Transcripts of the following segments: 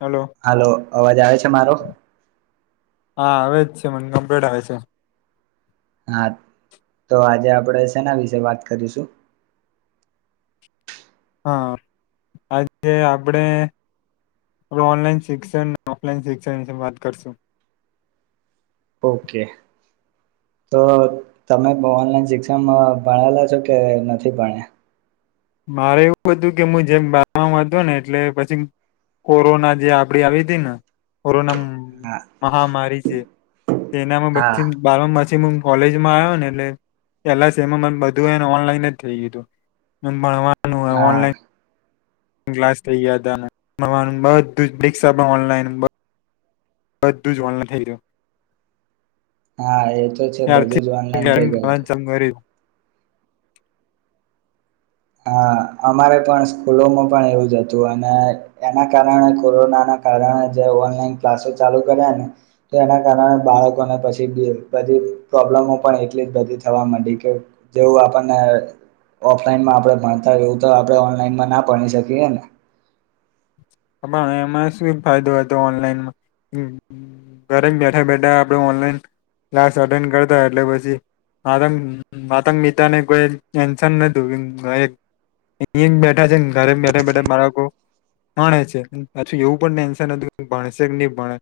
Hello hello અવાજ આવે છે મારો હા આવે જ છે મને ગમ્પલેટ આવે છે હા તો આજે આપણેે સેના વિશે વાત કરીશું [inaudible] હા આજે આપડે હવે ઓનલાઈન શિક્ષણ ઓફલાઈન શિક્ષણ વિશે વાત કરશું ઓકે તો તમે ઓનલાઈન શિક્ષણ ભણેલા છો કે નથી ભણ્યા મારે એવું હતું કે હું જેમ બાર હતો ને એટલે પછી કોરોના જે આપડી આવી હતી ને કોરોના મહામારી છે તેનામાં હા હા નથી બાર પી હું કોલેજમાં આવ્યો ને એટલે પેલા સેમાં બધું એને ઓનલાઈન જ થઈ ગય હતું ભણવાનું હો હા ઓનલાઈન ક્લાસ થઇ ગયા હતા મળવાનું બધું જ પિકષા પણ ઓનલાઈન બધું જ વલન થઈયું હા એ તો છે ત્યારથી બધું જ ઓનલાઈન થઈ ગયું હતું હા અમારે પણ સ્કૂલોમાં પણ એવું જ હતું અને એના કારણે કોરોનાના કરાના જે ઓનલાઈન ક્લાસો ચાલુ કર્યાને તો એના કારણે બાળકોને પછીધી તો આપણા એટલે બધી થવા માં કે જેનેતો આપના ઓફલાનમાં આપણે ભણતા એવું તો આપણે ઓનલાઈનમાં ના ભણી શકીએ ને હ પણ એમાં શું ફાયદો હતો ઓનલાઈનમાં ઘરે બેઠા બેઠા આપડ ઓનલાઈન ક્લાસ અટેન્ડ કરતા એટલે પછી આત આતંક મિતાને કોઈ ટેન્શન ન [unintelligible] અહી જ બેઠા છે ને ઘરે બેઠા બેઠા મારા ભણે છે પાછું એવું પણ ટેન્શન હતું કે ભણેશે કે નહી ભણે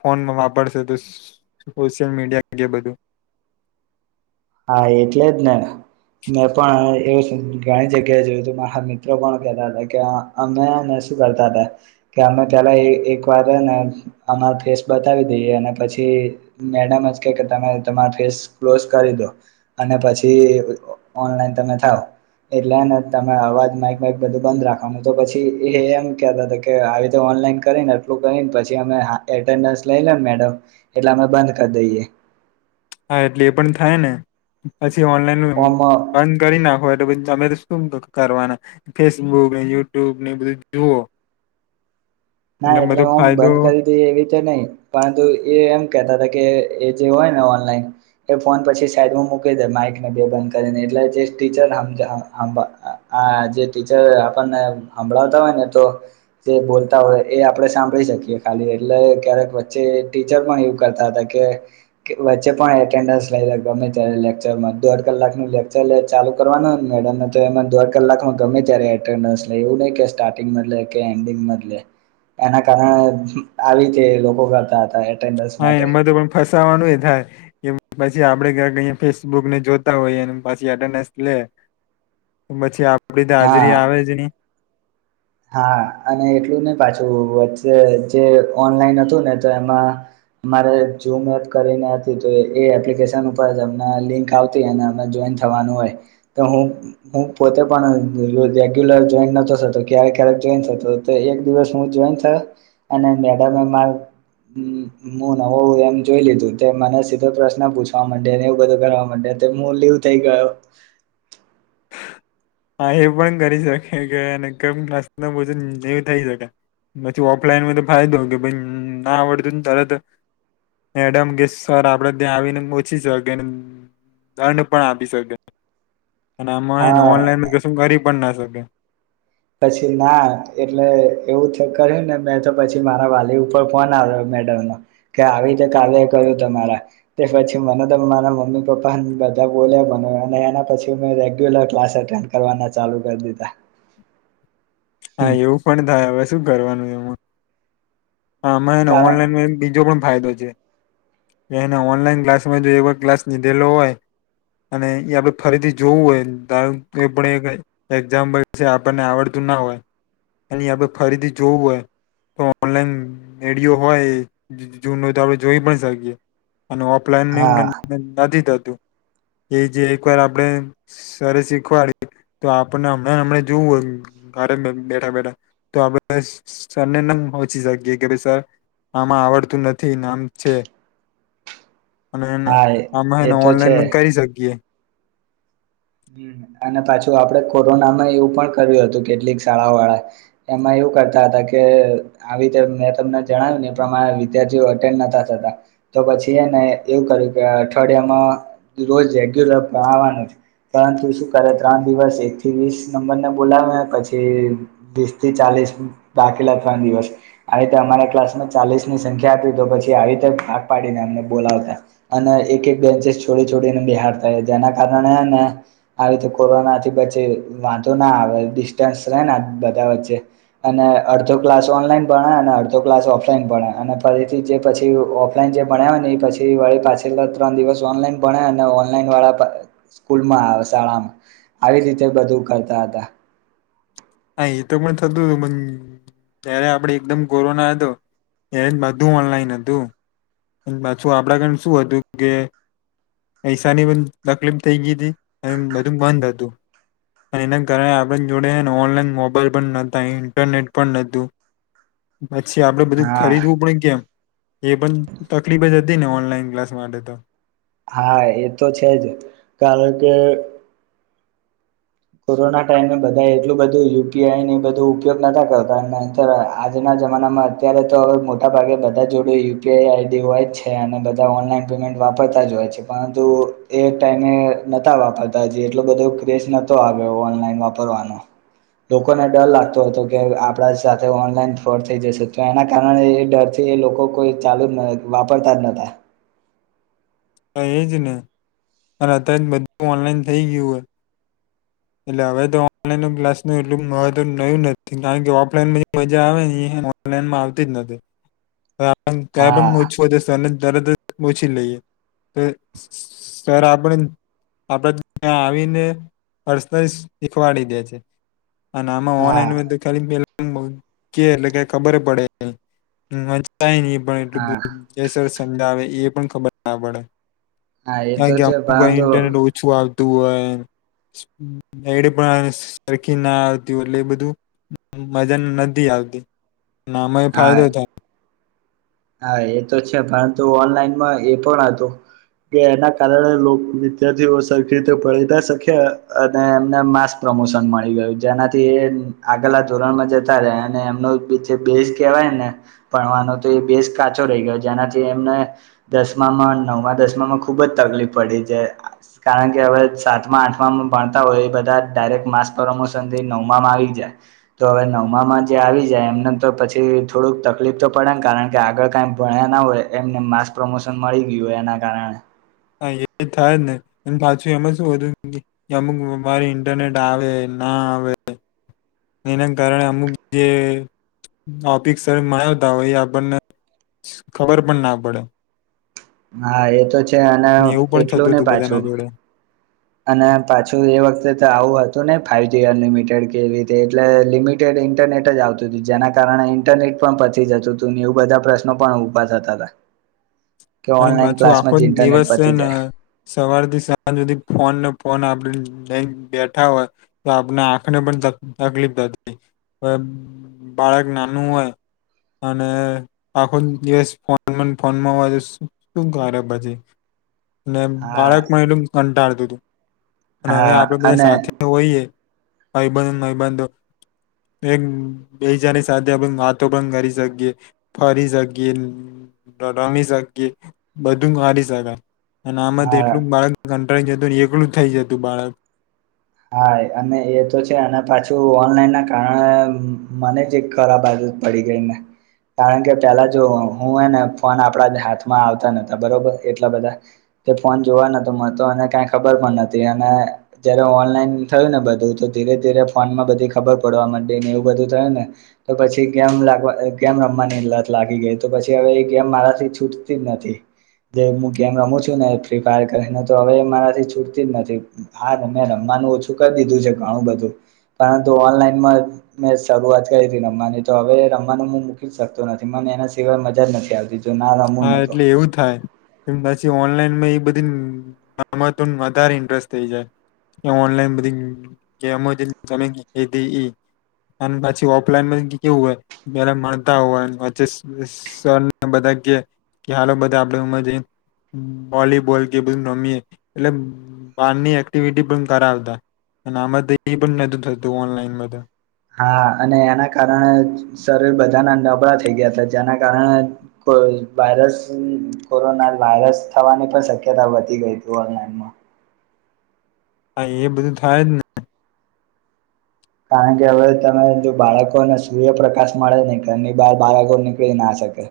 ફોનમાં વાપરશે તો સોશિયલ મીડિયાગ બધું [inaudible] એટલે જ ને મેં પણ એવું ઘણી જગ્યાએ જોયું હતું મારા મિત્રો પણ કેહેતા હતા કે અમે અ શું કરતા હતા કે અમે પલા એક વાર ને અમાર ફેસ બતાવી દઈએ અને પછી મેડમ આજકલ તમે તમા ફેસ ક્લોસ કરી દો અને પછી ઓનલાઈન તમે થાવ એટલેને તમે અવાજ માઇક માઇક બધું બંધ રાખવાનું તો પછી એ એમ કેતા કે આવી ઓનલાઇન કરીનેટલું કરીને પછ લ લને મેડમ એટલે અમે બંધ કરી દઈએ [inaudible] હા એટલે એ પણ થાય ને પછી ઓનલાઈન ઓમ બંધ કરી ના હોઈ તમે તો શું કરવાના ફેસબુક ને યુટ્યુબ ને બધું જુઓ [inaudible] ના એટલે બધો હમ ફાયદો બંધ કરી દી એવી રીતે નહી પરંતુ એ એમ કેતા હતા કે એ જે હોય ને ઓનલાઈન એ ફોન પછી સાઈડમાં મૂકી દે માઈકને બે બંધ કરીને એટલે જે ટીચર હમમ જે હમમ હા જે ટીચર આપણને હભળાવતા હોય ને તો જે બોલ તા હોઈ ય એ આપડણે સાંભળી શકીએ ખાલી એટલે ક્યારેક વચ્ચે ટીચર પણ એવું કરતા હતા કે વચ્ચે પણ એટેન્ડન્સ લઈ લ ગમે ત લેક્ચરમાં દોઢ કલાક નું લેક્ચર ચાલુ કરવાનું મેડમ તો એમાં દોઢ કલાકમાં ગમે ત્યારે એટેન્ડન્સ લે એવું નહી કે સ્ટાર્ટિંગ મલે કે એન્ડિંગ મલે એના કારણે આવીતે લોકો કરતા હતા. એટેન્ડન્સ હા માટે એમાં તો પણ ફસાવાનું એ થાય કે પછી આપડે કક અહીયા ફેસબુક ને જોતા હોઈએ પછી એન્ડનડેસ ને પછી આપડી ત હા હાજરી આવે જ ની હા અને એટલું નહી પાછું વચ્ચે જે ઓનલાઈન હતું ને તો એમાં અમારે ઝુમ એપ કરીને હતી તો એ એપ્લિકેશન ઉપર અમને લિંક આવતી અને અમે જો થવાનું હોય હું હુ પોતે રેગ્યુલર જોઈન્ટ નતો થતો કયારેક કયારેક જોઈન થત એક દિવસ હુ જોઈન થયો અને મેડમે મા હમ હું નવુ એમ જોઈ લીધું તે મને સીધો પ્રશ્ન પૂછવા મડે ને એવું બધું કરવા મડે તો મુ લીવ થઇ ગયો હા એ પણ કરી શકે કેમ નાસ્બજું ન થઈ શકે હજુ ઓફલાઈન હોય તો ફાયદો કે પણ ના આવડતો તરત જ એડમ કે સર આપડે ત્યાં આવીને મોછી શકે દંડ પણ આપી શકે અને આમાં હા ઓનલાઈન કશું કરી પણ ના શકે પછી ના એટલે એવું થ કરે ને મેં તો પછી મારા વાલી ઉપર ફોન આવે મેદવન કે આવી રીતે કાલે કરું તમારા પછી મને તો મારા મમ્મી પપ્પા બધ બોલ્યા મને અને એના પછી મે રેગ્યુલર ક્લાસ અટેન્ડ કરવાના ચાલુ કરી દીધા હા એવું પણ થાય હવે શું કરવાનું એમાં હા અમને કારણ ઓનલાઈન બીજો પણ ફાયદો છે. એને ઓનલાઈન ક્લાસમાં જો એવા ક્લાસ લીધેલો હોય. અને એ આપડે ફરીથી જોવું હોય એ પણ એક એક્ઝામ્પલ છે આપણને આવડતું ના હોય એ આપ ફરીથી જોવું હોય. તો ઓનલાઈન રેડિયો હોય જૂનો તો આપડ જોઈ પણ શ અને હા ઓફલાઈનમ નથી થતું. એ જે એક વાર આપણે સરસ શીખવાડી તો આપણને હમણાં હમણા જોવું હોય. બેઠા બેઠા તો આપણે સર ને એમ પોચી સકીએ કે ભાઈ સર આમાં આવડતું નથી નામ છે. [inaudible] અને હા એ આમેને તો ઓનલાઈન છે પણ કરી શકીએ. અને પાછું આપડે કોરોનામાં એવું પણ કર્યું હતું કેટલીક શાળા વાળા એમાં એવુ કરતા હતા કે આવી રીતે મેં તમને જણાવ્યું ને પ્રમાણે વિધાર્થીઓ અટેન્ડ નતા થતા તો પછી એને એવું કર્યું કે અઠવાડિયામાં રોજ [unintelligible] પરંતુ શું કરે ત્રણ દિવસ એક થી વીસ નંબરને બોલાવે પછી વીસ થી ચાલી દાખલા ત્રણ દિવસ આવી રીતે અમારા ક્લાસમાં ચાલીસની સંખ્યા તો પછી આવી પાડીને અમને બોલાવતા અને એક એક બેન્ચસ છોડી છોડીને બિહારતા જેના કારણેને હેને આવી તો કોરોના થી પછી વાંધો ના આવે ડિસ્ટન્સ રહે ને બધા વચ્ચે અને અડધો ક્લાસ ઓનલાઈન ભણે અને અડધો ક્લાસ ઓફલાઈન ભણે અને ફરીથી જે પછી ઓફલાઈન જે ભણ્યા હોય ને એ પછી પાછલા ત્રણ દિવસ ઓનલાઈન ભણ્યા ઓનલાઈન વાળા પણ સ્કુ મા આવે શાળા આવી રીતે બધું કરતા હતા. હા એતો પણ થતું હતું મ ત્યારે આપડે એકદમ કોરોના હતો ત્યારે બધું ઓનલાઈન હતું. પાછું આપડા ગને શું હતું કે પૈસાની બ તકલીફ થઇ ગી હતી અને બધું બંધ હતું. એના કારણે આપણે જોડે ઓનલાઈન મોબાઈલ પણ નતા ઇન્ટરનેટ પણ નતું [inaudible] પછી આપડે બધું હા ખરીદવું પડ કેમ એ પણ તકલીફ જ હતી ને ઓનલાઈન ક્લાસ માટે ત હા એ તો છે જ કારણ કે કોરોના ટાઈમે બધા એટલું બધું યુપીઆઈ ની બધું ઉપયોગ ન કરતા નહીતર આજના જમાનામાં અત્યારે તો હવે મોટા ભાગે બધા જોડે યુપીઆઈ આઈડી હોય જ છે અને બધા ઓનલાઈન પેમેન્ટ વાપરતા જ હોય છે, પરંતુ એ ટાઈમે નાતા વાપરતા જે એટલો બધો ક [unintelligible] ઓનલાઈન વાપરવાનો. લોકોને ડર લાગતો હતો કે આપડા સાથે ઓનલાઈન ફોડ થઈ જશે તો એના કારણે એ ડરથી એ લોકો કોઈ ચાલુ જ વાપરતા જ નતા. એજ ને અને અત જ બધું ઓનલાઈન થઈ ગયું હોય એટલે હવે તો ઓનલાઈન ક્લાસ ન એટલું મહત્વ નયું નથી કારણ કે ઓફલાઈન બી મજા આવે ઓનલાઈનમાં આવતી જ નથી, કં પણ [unintelligible] હા જશે. તરદ ઓછી લઈએ તો સર આપણે અ આવીને પર્સન શીખવાડી દે છે અને આમાં હા ઓનલાઈન [unintelligible] કે એટલે કે ખબર પડેચ ન એટલું હા બધ જ સર સમજ આવે એ પણ ખબર ના પડે હા એ તો કારણ કે છે અમુ પરંતુ ઇન્ટરનેટ ઓછું આવતું હોય એડે પણ સરખી ના આવતી એટલે એ બધું મજા નથી આવતી, ન અમાં હા ફાયદો થાય હા એ તો છે, પરંતુ ઓનલાઈનમાં એ પણ હતું કે એના કારણે લોક વિદ્યાર્થીઓ સરખી રીતે ભણી ના શકયા અને એના લીધે માસ પ્રમોશન મળી ગયું જેનાથી એ આગલા ધોરણમાં જતા રહે અને એમનું બેસ કેવાય ભણવાનો તો એ બેસ કાચો રહી ગયો, જેનાથી એમને દસમામાં, નવમા, દસમામાં ખુબ જ તકલીફ પડી જાય કારણ કે હવે સાતમા આઠમા ભણતા હોય એ બધા ડાયરેક્ટ માસ પ્રમોશન થી નવમામાં આવી જ્યા, તો હવે નવમાં જે આવી જાય એમને તો પછી થોડુંક તકલીફ તો પડે ને કારણ કે આગળ કઈ ભણ્યા ના હોય, એમને માસ પ્રમોશન મળી ગયું હોય એના કારણે હા એ થાય જ ને એ પાછું એમાં શું હતું અમુક વાર ઇન્ટરનેટ આવે ના આવે એના કારણે અમુક જે ટોપીકસ ભણાવતા હોય એ આપણને ખબર પણ ના પડે હા, એ તો છે અને એવું પણ એટલું થતું નહી હતું બધાના પાછું, જોડે અને પાછું એ વખતે તો આવું હતું ન ફાઈવજી અનલિમિટેડ કેવી રીતે એટલે લિમિટેડ ઇન્ટરનેટ જ આવતું હતું, જેના કારણે ઇન્ટરનેટ પણ પતી જતું હતું ને એવું બધા પ્રશ્નો પણ ઉભા થતા હતા. [inaudible] અને ઓનલાઈન પાછું ક્લાસમાં આખો જ ઇન્ટરનેટ દિવસ છે, પતી ને જાય સવાર થી સાંજ સુધી ફોન આપણે લઈને બેઠા હોય તો આપણે આંખને પણ તકલીફ થતી હ બાળક નાનું હોય અને આખો દિવસ ફોનમાંને ફોનમાં શું કરે પછી, ને હા બાળક પણ એટલું કંટાળતું હતું અને હવે હા આપડે બંધા અને સાથે હોઈએ ભાઈબંધ, ભાઈબંધો એક બેજાની સાથે આપડે વાતો પણ કરી શકીએ, ફરી શકીએ, હા [unintelligible] એકલું જ થઈ જતું બાળક હા અને એ તો છે અને પાછું ઓનલાઈન ના કારણે મને જ એક ખરાબ આદત પડી ગઈને કારણ કે, પેલા જો હું હ ને ફોન આપણા હાથમાં આવતા નોતા બરોબર એટલા બધા તે ફોન જોવા નતો મળતો અને કઈ ખબર પણ નથી અને જયારે ઓનલાઈન થયું ને બધું તો ધીરે ધીરે ફોન માં બધી ખબર પડવા માંડી ને એવું બધું થયું ને, તો પછી ગેમ લાગવા ગેમ રમવાની લત લાગી ગઈ તો પછી હવે એ ગેમ મારાથી છૂટતી જ નથી. જે હું ગેમ રમું છું ને ફ્રી ફાયર કરીને તો હવે મારાથી છૂટતી જ નથી હા ને મે રમાનું ઓછું કરી દીધું છે ઘણું બધું, પરંતુ ઓનલાઈનમાં મેં શરૂઆત કરી હતી રમવાની તો હવે રમવાનું હું મૂકી જ શકતો નથી મને એના સિવાય મજા નથી આવતી જો ના રમું ને હા તો એટલે એવું થાય એમ પછી ઓનલાઈનમાં એ બધી બાબતો વધારે ઇન્ટરેસ્ટ થઈ જાય ઓનલાઈન બધી ગેમો તને કિધીં એ અને પછી ઓફલાઈન કેવું હોય મળતા હોય વે સરને બધા કે કે હાલો બધા આપડે ઉમા જઈ વોલીબોલ કે બધું રમીએ એટલે બારની એક્ટિવિટી પણ કરાવતા અને આમાં એપણ નહોતુ થતુ ઓનલાઈનમાં તો હા અને એના કારણે શરીર બધાના નબળા થઈ ગયા હતા જેના કારણે વાયરસ કોરોના વાયરસ થવાની પણ શક્યતા વધી ગઈ હતી ઓનલાઈનમાં હા એ બધું થાય જ ને કારણ કે હવે તમે જો બાળકોને સૂર્યપ્રકાશ મળે નહી ઘરની બાર બાળકો નીકળીના શકે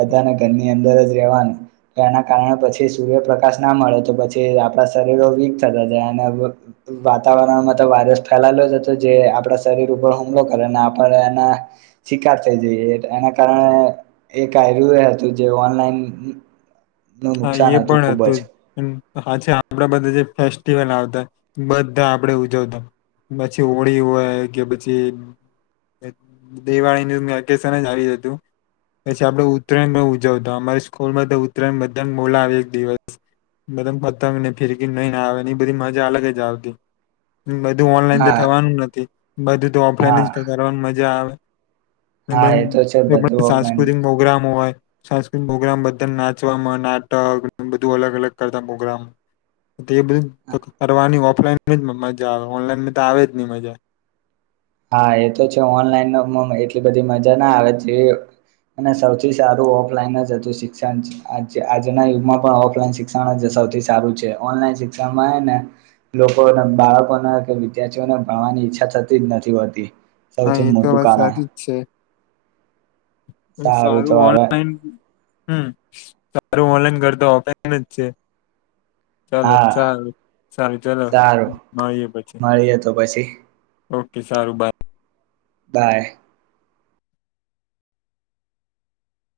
બધાને ઘરની અંદર જ રહેવાનું એના કારણે પછી સૂર્યપ્રકાશ ના મળે તો પછી આપણા શરીરો વીક થતા જાય વાતાવરણમાં તો વાયરસ ફેલાયેલો જ હતો જે આપણા શરીર ઉપર હુમલો કરે ને આપણે એના શિકાર થઈ જઈએ એના કારણે એક્યું હતું જે ઓનલાઈન નું હા નુકસાન એ હતું પણ ખુબ જ હતું હાચે આપણા બધા જે [inaudible] ફેસ્ટિવલ આવતા બધા આપડે ઉજવતા. પછી હોળી હોય કે પછી. દિવાળીનું વેકેશન આવી જ હતું. પછી આપડે ઉત્તરાયણ ન ઉજવતા અમારા સ્કૂલમાં તો ઉત્તરાયણ બધા મોોલા આવે એક દિવસ. બધમ પતંગ ને ફિરકીને નઈ આવે એની બધી મજા અલગ જ આવતી. બધું ઓનલાઈન તો હા થવાનું નથી બધું તો હા ઓફલાઈન કરવાની મજા આવે. [inaudible] હા એ તો છે બધું ઓફલાઈન સાંસ્કૃતિક પ્રોગ્રામ હોય સાંસ્કૃતિક પ્રોગ્રામ બધા નાચવાવામાં. નાટક બધું અલગ અલગ કરતા પ્રગ્રામ બધ કરવાની. ઓફલાઈન જ મજા આવે ઓનલાઈન તો આવે જ નહી મજા. હા એ તો છે ઓનલાઈન ન એટલી બધી મજા ના આવે. અને સૌથી સારું ઓફલાઈન જ હતું શિક્ષણ આજના યુગમાં પણ ઓફલાઈન શિક્ષણ જ. સૌથી સારું છે ઓનલાઈન શિક્ષણ માં ને. લોકોને બાળકોને કે વિદ્યાર્થીઓને ભણવાની ઈચ્છા થતી જ નથી હોતી. હા સૌથી એ તો મોટું વાત કારણ. હ તો સારું હવે ઓનલાઈન. હમ સારું ઓનલાઈન કરતો અપાયને જ છે. હ [unintelligible] ચાલો સારું સારું ચાલો સારું મળીએ પછી. મળીએ તો પછી ઓકે સારું બાય. બાય.